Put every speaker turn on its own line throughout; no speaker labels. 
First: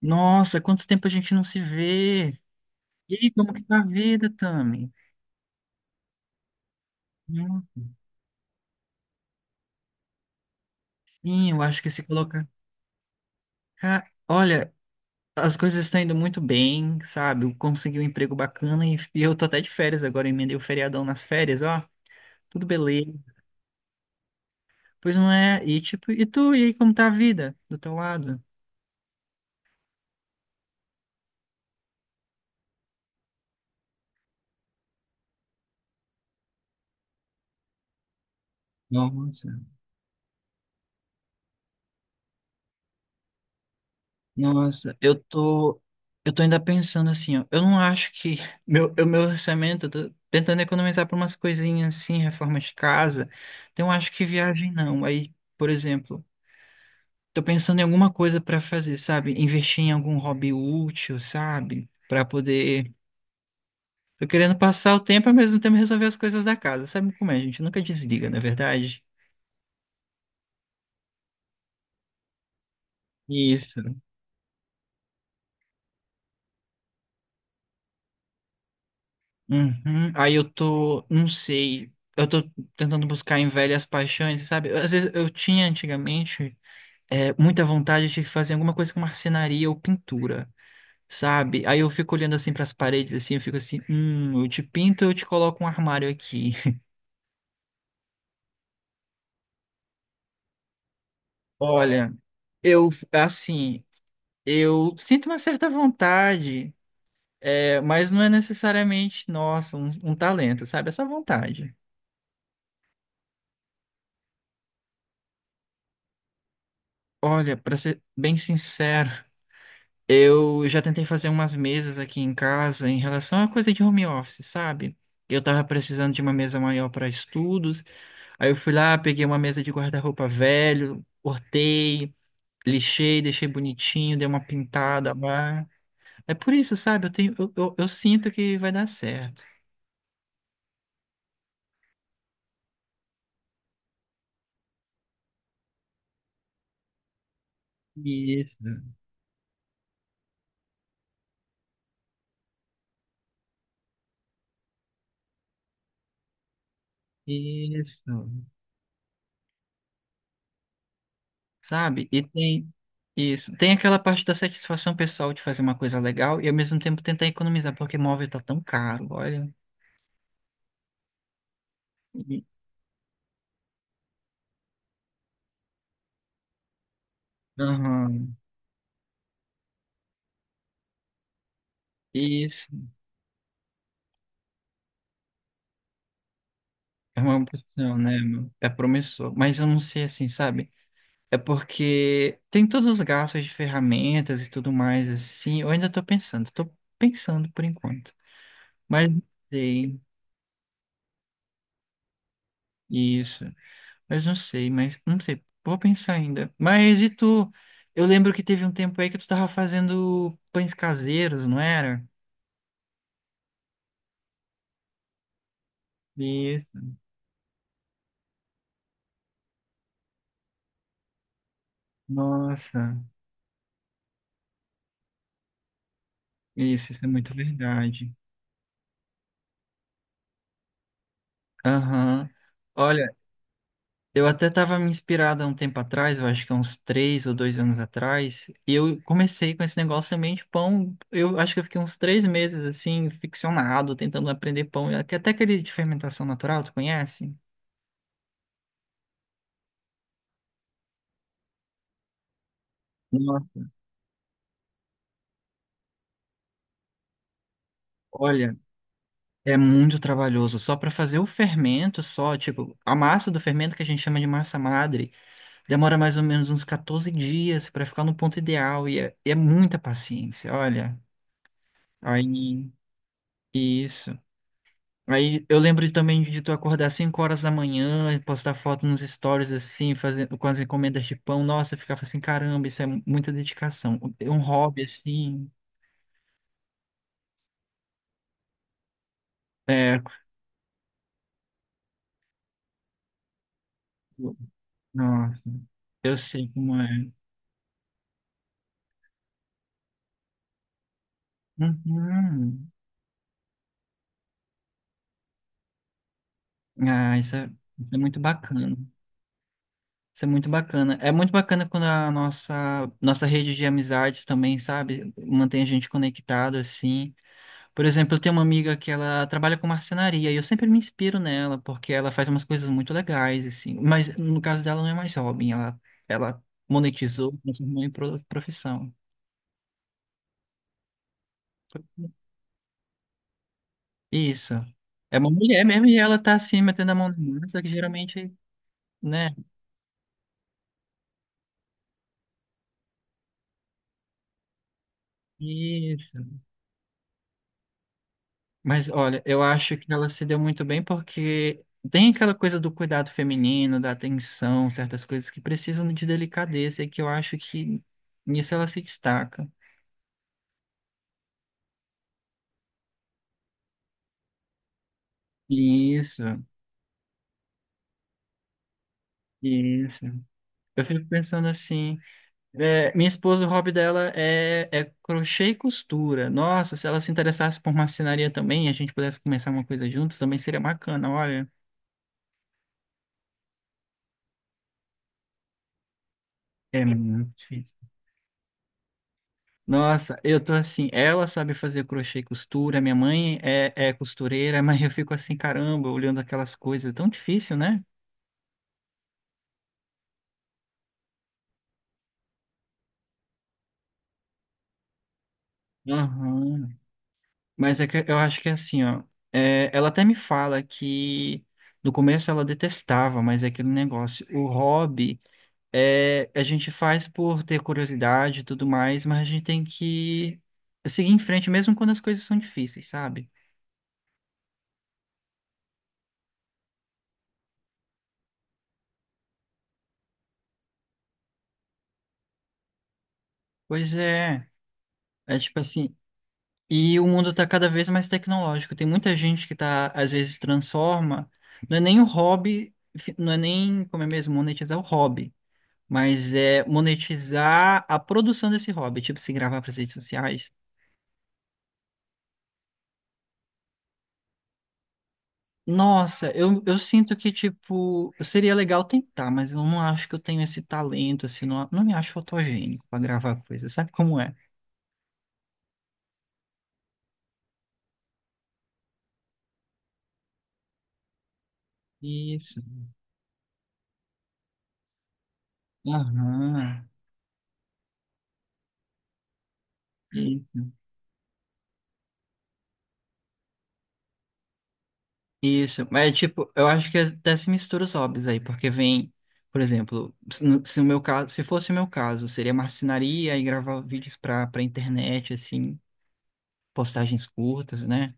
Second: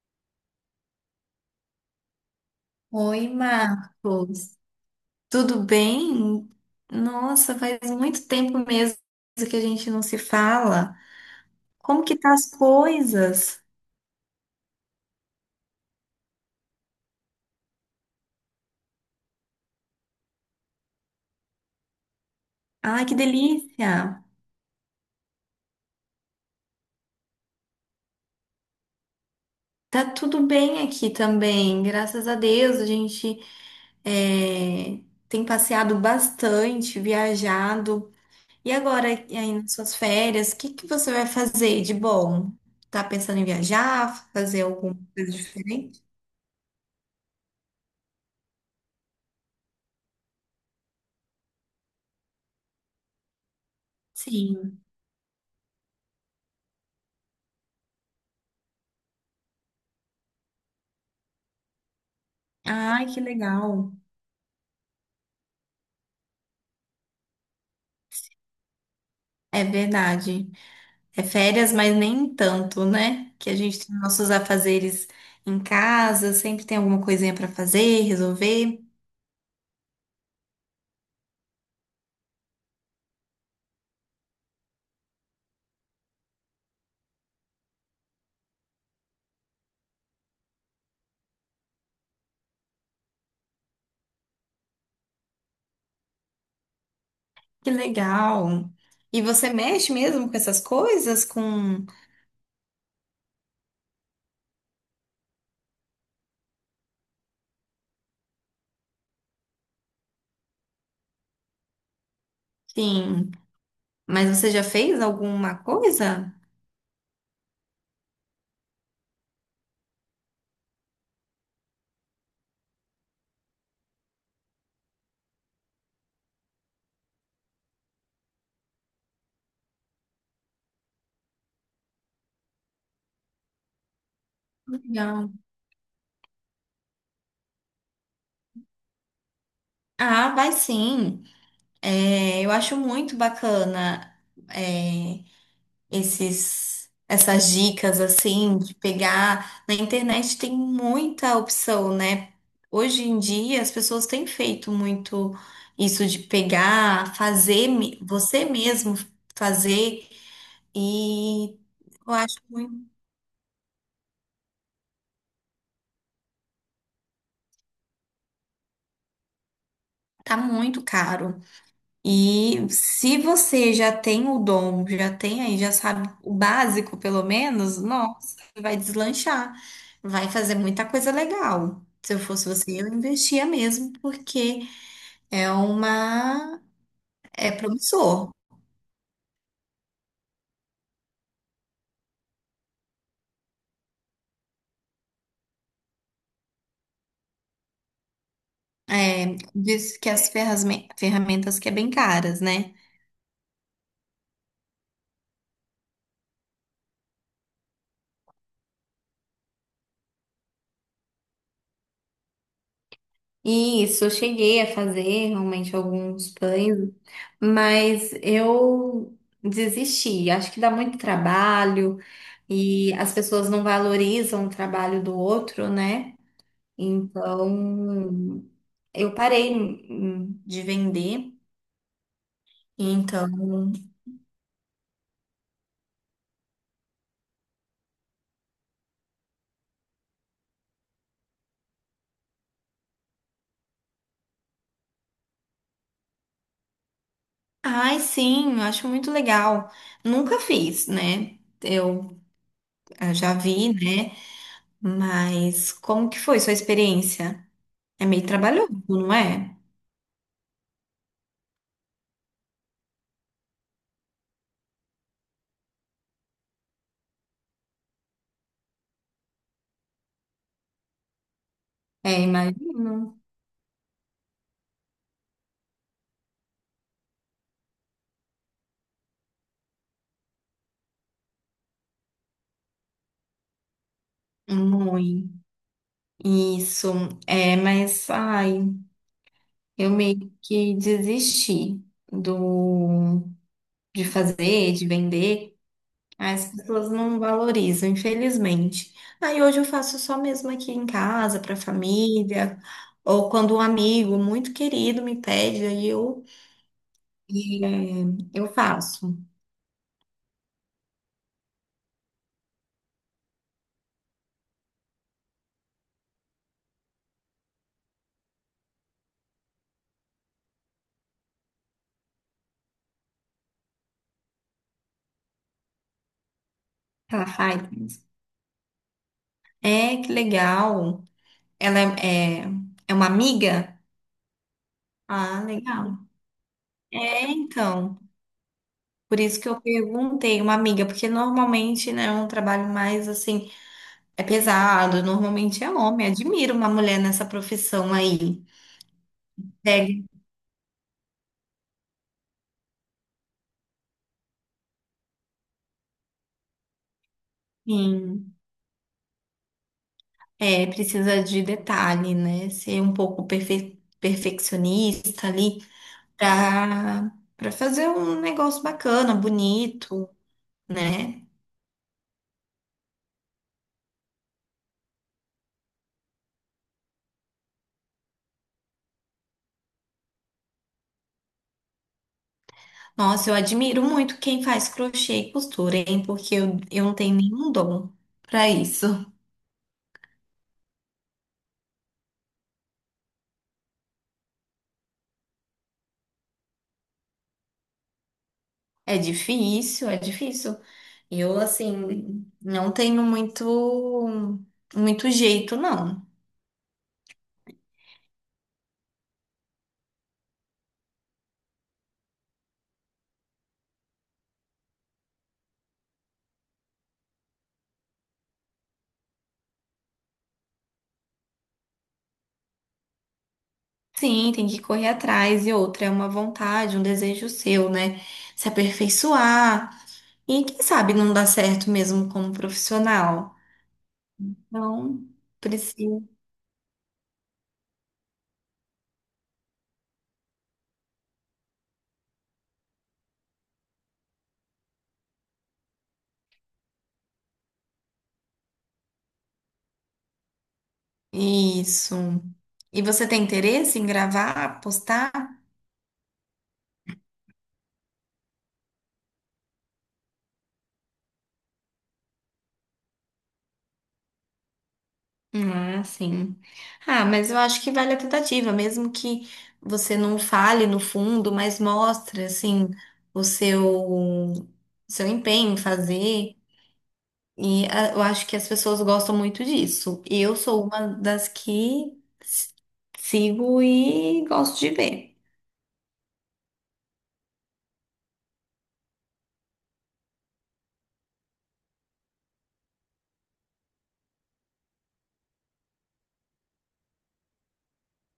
Nossa, quanto tempo a gente não se vê. E
Oi,
aí, como que tá a vida,
Marcos.
Tami?
Tudo bem? Nossa,
Hum,
faz muito tempo mesmo que a gente não se fala.
Sim, eu acho que se
Como que tá
coloca.
as coisas?
Olha, as coisas estão indo muito bem, sabe? Eu consegui um emprego bacana e eu tô até de férias agora, emendei o feriadão nas férias, ó. Tudo
Ai,
beleza.
que delícia!
Pois não é? E tipo, e tu, e aí, como tá a vida do teu lado?
Tá tudo bem aqui também, graças a Deus. A gente é, tem passeado bastante, viajado. E agora, e aí
Nossa.
nas suas férias, o que que você vai fazer de bom? Tá pensando em viajar, fazer
Nossa,
alguma
eu
coisa
tô,
diferente?
eu tô ainda pensando assim, ó. Eu não acho que o meu orçamento, eu tô tentando economizar pra umas coisinhas assim, reforma de casa. Então eu acho que viagem
Sim.
não. Aí, por exemplo, tô pensando em alguma coisa pra fazer, sabe? Investir em algum hobby útil, sabe? Pra poder,
Ai, que legal.
tô querendo passar o tempo ao mesmo tempo resolver as coisas da casa. Sabe como é, gente? Nunca desliga, não é verdade?
É verdade. É férias, mas nem tanto, né? Que a
Isso.
gente tem nossos afazeres em casa, sempre tem alguma coisinha para fazer, resolver.
Uhum. Aí eu tô, não sei, eu tô tentando buscar em velhas paixões, sabe? Às vezes eu tinha antigamente muita vontade de fazer alguma coisa com marcenaria ou pintura, sabe? Aí eu fico olhando assim para as paredes, assim, eu fico assim, eu te pinto, eu te coloco um armário aqui.
Que legal. E você mexe mesmo com essas coisas, com,
Olha, eu, assim, eu sinto uma certa vontade, mas não é necessariamente, nossa, um talento, sabe? É só vontade.
sim. Mas você já fez alguma coisa?
Olha, para ser bem sincero. Eu já tentei fazer umas mesas aqui em casa em relação a coisa de home office, sabe? Eu tava precisando de uma mesa maior para estudos, aí eu fui lá, peguei uma mesa de guarda-roupa velho, cortei, lixei, deixei bonitinho, dei uma pintada
Legal.
lá. É por isso, sabe? Eu tenho, eu sinto que vai dar certo.
Ah, vai sim. É, eu acho muito bacana. é, esses essas dicas assim
Isso,
de pegar na internet tem muita opção, né? Hoje em dia as pessoas têm feito muito isso de pegar,
isso.
você mesmo fazer e
Sabe?
eu
E
acho
tem
muito,
isso. Tem aquela parte da satisfação pessoal de fazer uma coisa legal e ao mesmo tempo tentar economizar, porque móvel tá tão caro, olha.
tá muito caro. E se você já tem o dom, já tem aí, já sabe o básico, pelo menos,
Aham,
nossa, vai deslanchar, vai fazer muita coisa legal. Se eu fosse
isso
você, eu investia mesmo, porque é uma,
é uma
é
opção, né?
promissor.
Meu? É promissor. Mas eu não sei assim, sabe? É porque tem todos os gastos de ferramentas e tudo mais, assim. Eu ainda tô pensando por enquanto. Mas não
É, diz
sei,
que as ferramentas que é bem caras, né?
isso. Mas não sei, mas não sei. Vou pensar ainda. Mas e tu? Eu lembro que teve um tempo aí que tu tava fazendo pães caseiros, não era?
Isso, eu cheguei a fazer realmente alguns
Isso.
pães, mas eu desisti. Acho que dá muito trabalho e
Nossa,
as pessoas não valorizam o trabalho do outro, né?
isso é muito verdade.
Então, eu parei de vender.
Aham. Olha.
Então,
Eu até estava me inspirado há um tempo atrás, eu acho que há uns 3 ou 2 anos atrás, e eu comecei com esse negócio também de pão. Eu acho que eu fiquei uns 3 meses assim, ficcionado, tentando aprender pão. Até aquele de fermentação natural, tu conhece?
ai, sim, eu acho muito legal. Nunca fiz, né? Eu já
Nossa,
vi, né? Mas como que foi sua experiência? É meio
olha,
trabalhoso, não
é
é?
muito trabalhoso. Só para fazer o fermento, só, tipo, a massa do fermento que a gente chama de massa madre, demora mais ou menos uns 14 dias para ficar no ponto ideal, e é muita paciência, olha.
É,
Aí,
imagino.
isso. Aí eu lembro também de tu acordar 5 horas da manhã e postar foto nos stories assim, fazendo com as encomendas de pão. Nossa, eu ficava assim, caramba, isso é muita dedicação. É um hobby
Muito.
assim,
Isso. É, mas, ai, eu
é,
meio que desisti do, de fazer, de
nossa,
vender.
eu sei
As
como
pessoas
é.
não valorizam, infelizmente. Aí hoje eu faço só mesmo aqui em casa, para a família,
Uhum.
ou quando um amigo muito querido me pede, aí eu,
Ah, isso é,
e,
isso é
é,
muito
eu
bacana.
faço.
Isso é muito bacana. É muito bacana quando a nossa rede de amizades também, sabe, mantém a gente conectado assim. Por exemplo, eu tenho uma amiga que ela trabalha com marcenaria e eu sempre me inspiro nela porque ela faz umas coisas muito legais, assim. Mas no caso dela não é mais hobby, ela
Ela
monetizou,
faz.
transformou em profissão.
É, que legal. Ela é, é, é uma amiga?
Isso. É uma
Ah,
mulher mesmo e
legal.
ela tá assim metendo a mão na
É,
massa, que
então.
geralmente,
Por
né?
isso que eu perguntei uma amiga, porque normalmente, né, é um trabalho mais assim, é pesado, normalmente é homem.
Isso.
Admiro uma mulher nessa profissão aí.
Mas olha, eu acho que
Pega,
ela se deu muito bem porque tem aquela coisa do cuidado feminino, da atenção, certas coisas que precisam de delicadeza e que eu acho que
sim,
nisso ela se destaca.
é, precisa de detalhe, né? Ser um pouco perfeccionista ali
Isso.
pra, pra fazer um negócio bacana,
Isso.
bonito,
Eu fico
né?
pensando assim, minha esposa, o hobby dela é crochê e costura. Nossa, se ela se interessasse por marcenaria também, e a gente pudesse começar uma coisa juntos, também seria bacana, olha.
Nossa, eu admiro muito quem faz crochê e costura, hein? Porque
É
eu não tenho
muito
nenhum
difícil.
dom pra isso.
Nossa, eu tô assim, ela sabe fazer crochê e costura, minha mãe é costureira, mas eu fico assim, caramba, olhando aquelas coisas, é tão difícil, né?
É difícil, é difícil. Eu, assim, não tenho muito jeito, não.
Aham. Mas é que eu acho que é assim, ó. É, ela até me fala que no começo ela detestava, mas é aquele negócio. O hobby é, a gente faz por ter curiosidade e tudo mais, mas a gente tem que seguir em frente mesmo quando as coisas são difíceis, sabe?
Sim, tem que correr atrás e outra é uma vontade, um desejo seu, né? Se aperfeiçoar e quem sabe não dá certo mesmo como profissional.
Pois é,
Então,
é tipo assim.
precisa.
E o mundo tá cada vez mais tecnológico. Tem muita gente que tá, às vezes, transforma. Não é nem o hobby, não é nem, como é mesmo, monetizar o hobby. Mas é monetizar a produção desse hobby, tipo, se gravar para as redes sociais.
Isso. E você tem interesse em gravar, postar?
Nossa, eu sinto que, tipo, seria legal tentar, mas eu não acho que eu tenho esse talento, assim, não, não me acho fotogênico para gravar coisa, sabe como é?
Ah, sim. Ah, mas eu acho que vale a tentativa, mesmo que você não fale no fundo, mas mostre,
Isso.
assim, o seu, seu empenho em fazer.
Aham.
E ah, eu acho que as pessoas gostam muito disso. Eu sou
Isso.
uma das que s- sigo e gosto de ver.
Isso. Mas, tipo, eu acho que até se mistura os hobbies aí, porque vem, por exemplo, se o meu caso, se fosse o meu caso, seria marcenaria e gravar vídeos para internet, assim, postagens curtas, né?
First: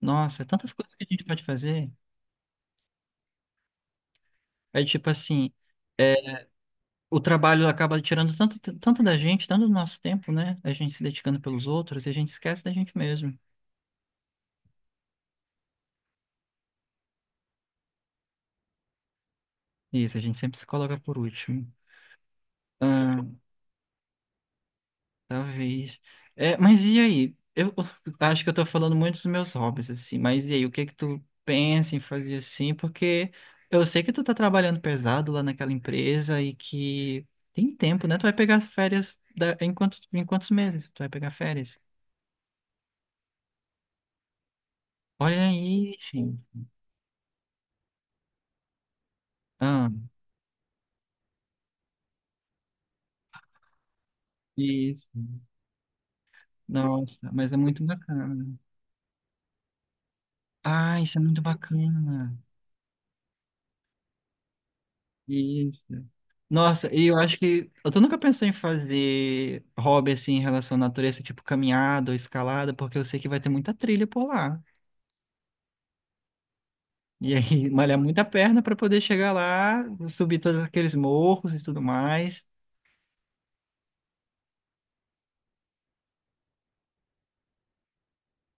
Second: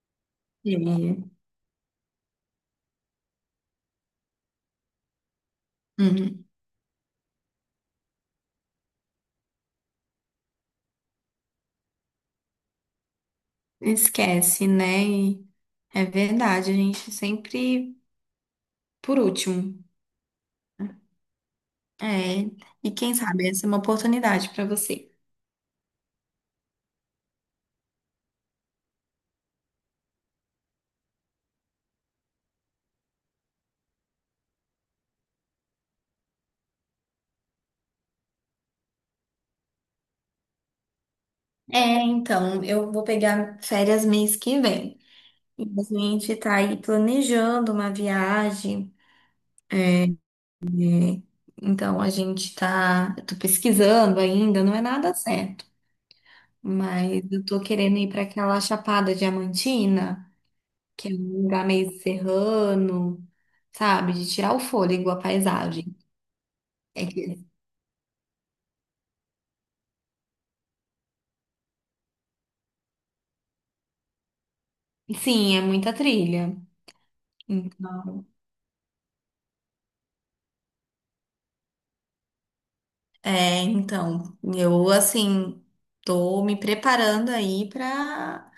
Nossa, tantas coisas que a gente
Sim.
pode fazer. É tipo assim, é,
Uhum.
o trabalho acaba tirando tanto, tanto da gente, tanto do nosso tempo, né? A gente se dedicando pelos outros e a gente esquece da gente mesmo.
Esquece, né? E é verdade, a gente sempre por último.
Isso, a gente sempre se coloca por último.
É, e quem
Ah,
sabe essa é uma oportunidade para você.
talvez. É, mas e aí? Eu acho que eu tô falando muito dos meus hobbies, assim, mas e aí, o que que tu pensa em fazer assim? Porque eu sei que tu tá trabalhando pesado lá naquela empresa e que tem tempo, né? Tu vai pegar férias da... em quantos meses? Tu vai pegar férias?
É, então, eu vou pegar férias mês que vem.
Olha
E a
aí,
gente
gente.
tá aí planejando uma viagem.
Ah,
Então, a gente tá. Eu tô pesquisando ainda, não é
isso.
nada certo. Mas
Nossa,
eu
mas é
tô
muito
querendo ir para
bacana.
aquela Chapada Diamantina,
Ah,
que é
isso é muito
um lugar meio
bacana.
serrano, sabe? De tirar o fôlego, a
Isso.
paisagem.
Nossa,
É
e eu
que,
acho que. Eu tô nunca pensei em fazer hobby assim em relação à natureza, tipo caminhada ou escalada, porque eu sei que vai ter muita trilha por lá.
sim, é muita trilha.
E aí, malhar
Então,
muita perna pra poder chegar lá, subir todos aqueles morros e tudo mais.
é, então, eu assim tô me preparando aí para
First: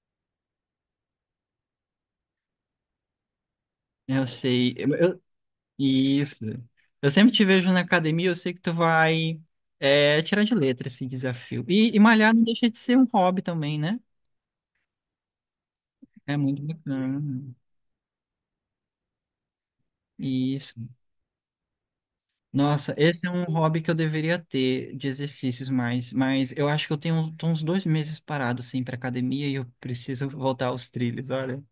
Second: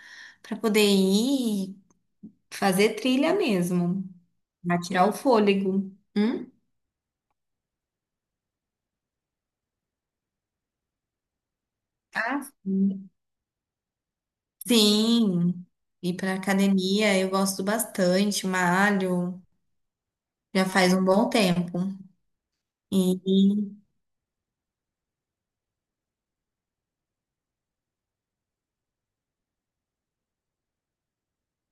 para poder ir fazer trilha mesmo,
Eu sei.
pra tirar o
Eu,
fôlego.
isso.
Hum?
Eu sempre te vejo na academia, eu sei que tu vai tirar de letra esse desafio. E malhar não
Ah,
deixa de ser um
sim.
hobby também, né?
Sim, ir para
É muito
academia eu
bacana.
gosto bastante, malho, já
Isso.
faz um bom tempo.
Nossa, esse é um hobby
E
que eu deveria ter de exercícios mais, mas eu acho que eu tenho tô uns 2 meses parado assim para academia e eu preciso voltar aos trilhos, olha.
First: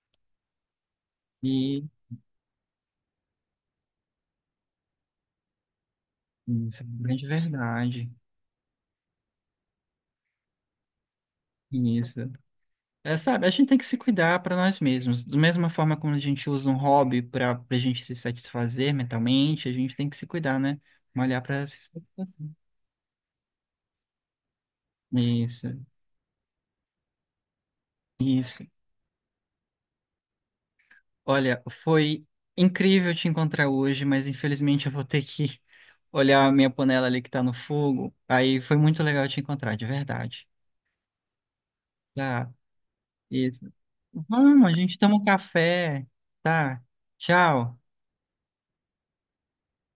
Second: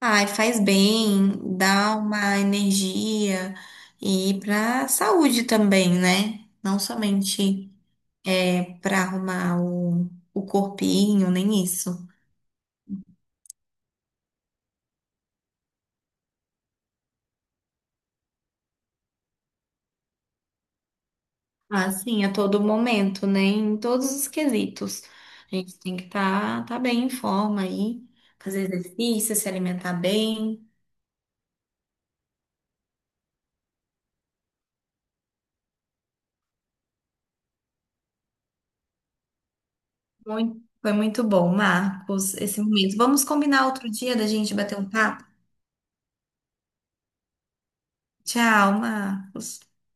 ai, faz bem,
E
dá uma energia e para saúde também, né? Não
isso, grande
somente
verdade.
é, para arrumar o corpinho, nem isso.
Isso. É, sabe, a gente tem que se cuidar para nós mesmos. Da mesma forma como a gente usa um hobby para a gente se satisfazer mentalmente, a gente tem que se cuidar, né? Malhar para se
Assim, a
satisfazer.
todo momento, né? Em todos os quesitos. A
Isso,
gente tem que tá bem em forma aí, fazer
isso.
exercício, se alimentar bem.
Olha, foi incrível te encontrar hoje, mas infelizmente eu vou ter que olhar a minha panela ali que tá no fogo. Aí foi muito legal te encontrar, de verdade.
Muito, foi muito bom, Marcos,
Tá,
esse momento. Vamos combinar
isso.
outro dia da gente
Vamos, a
bater um
gente toma um
papo?
café. Tá, tchau.
Tchau, Marcos.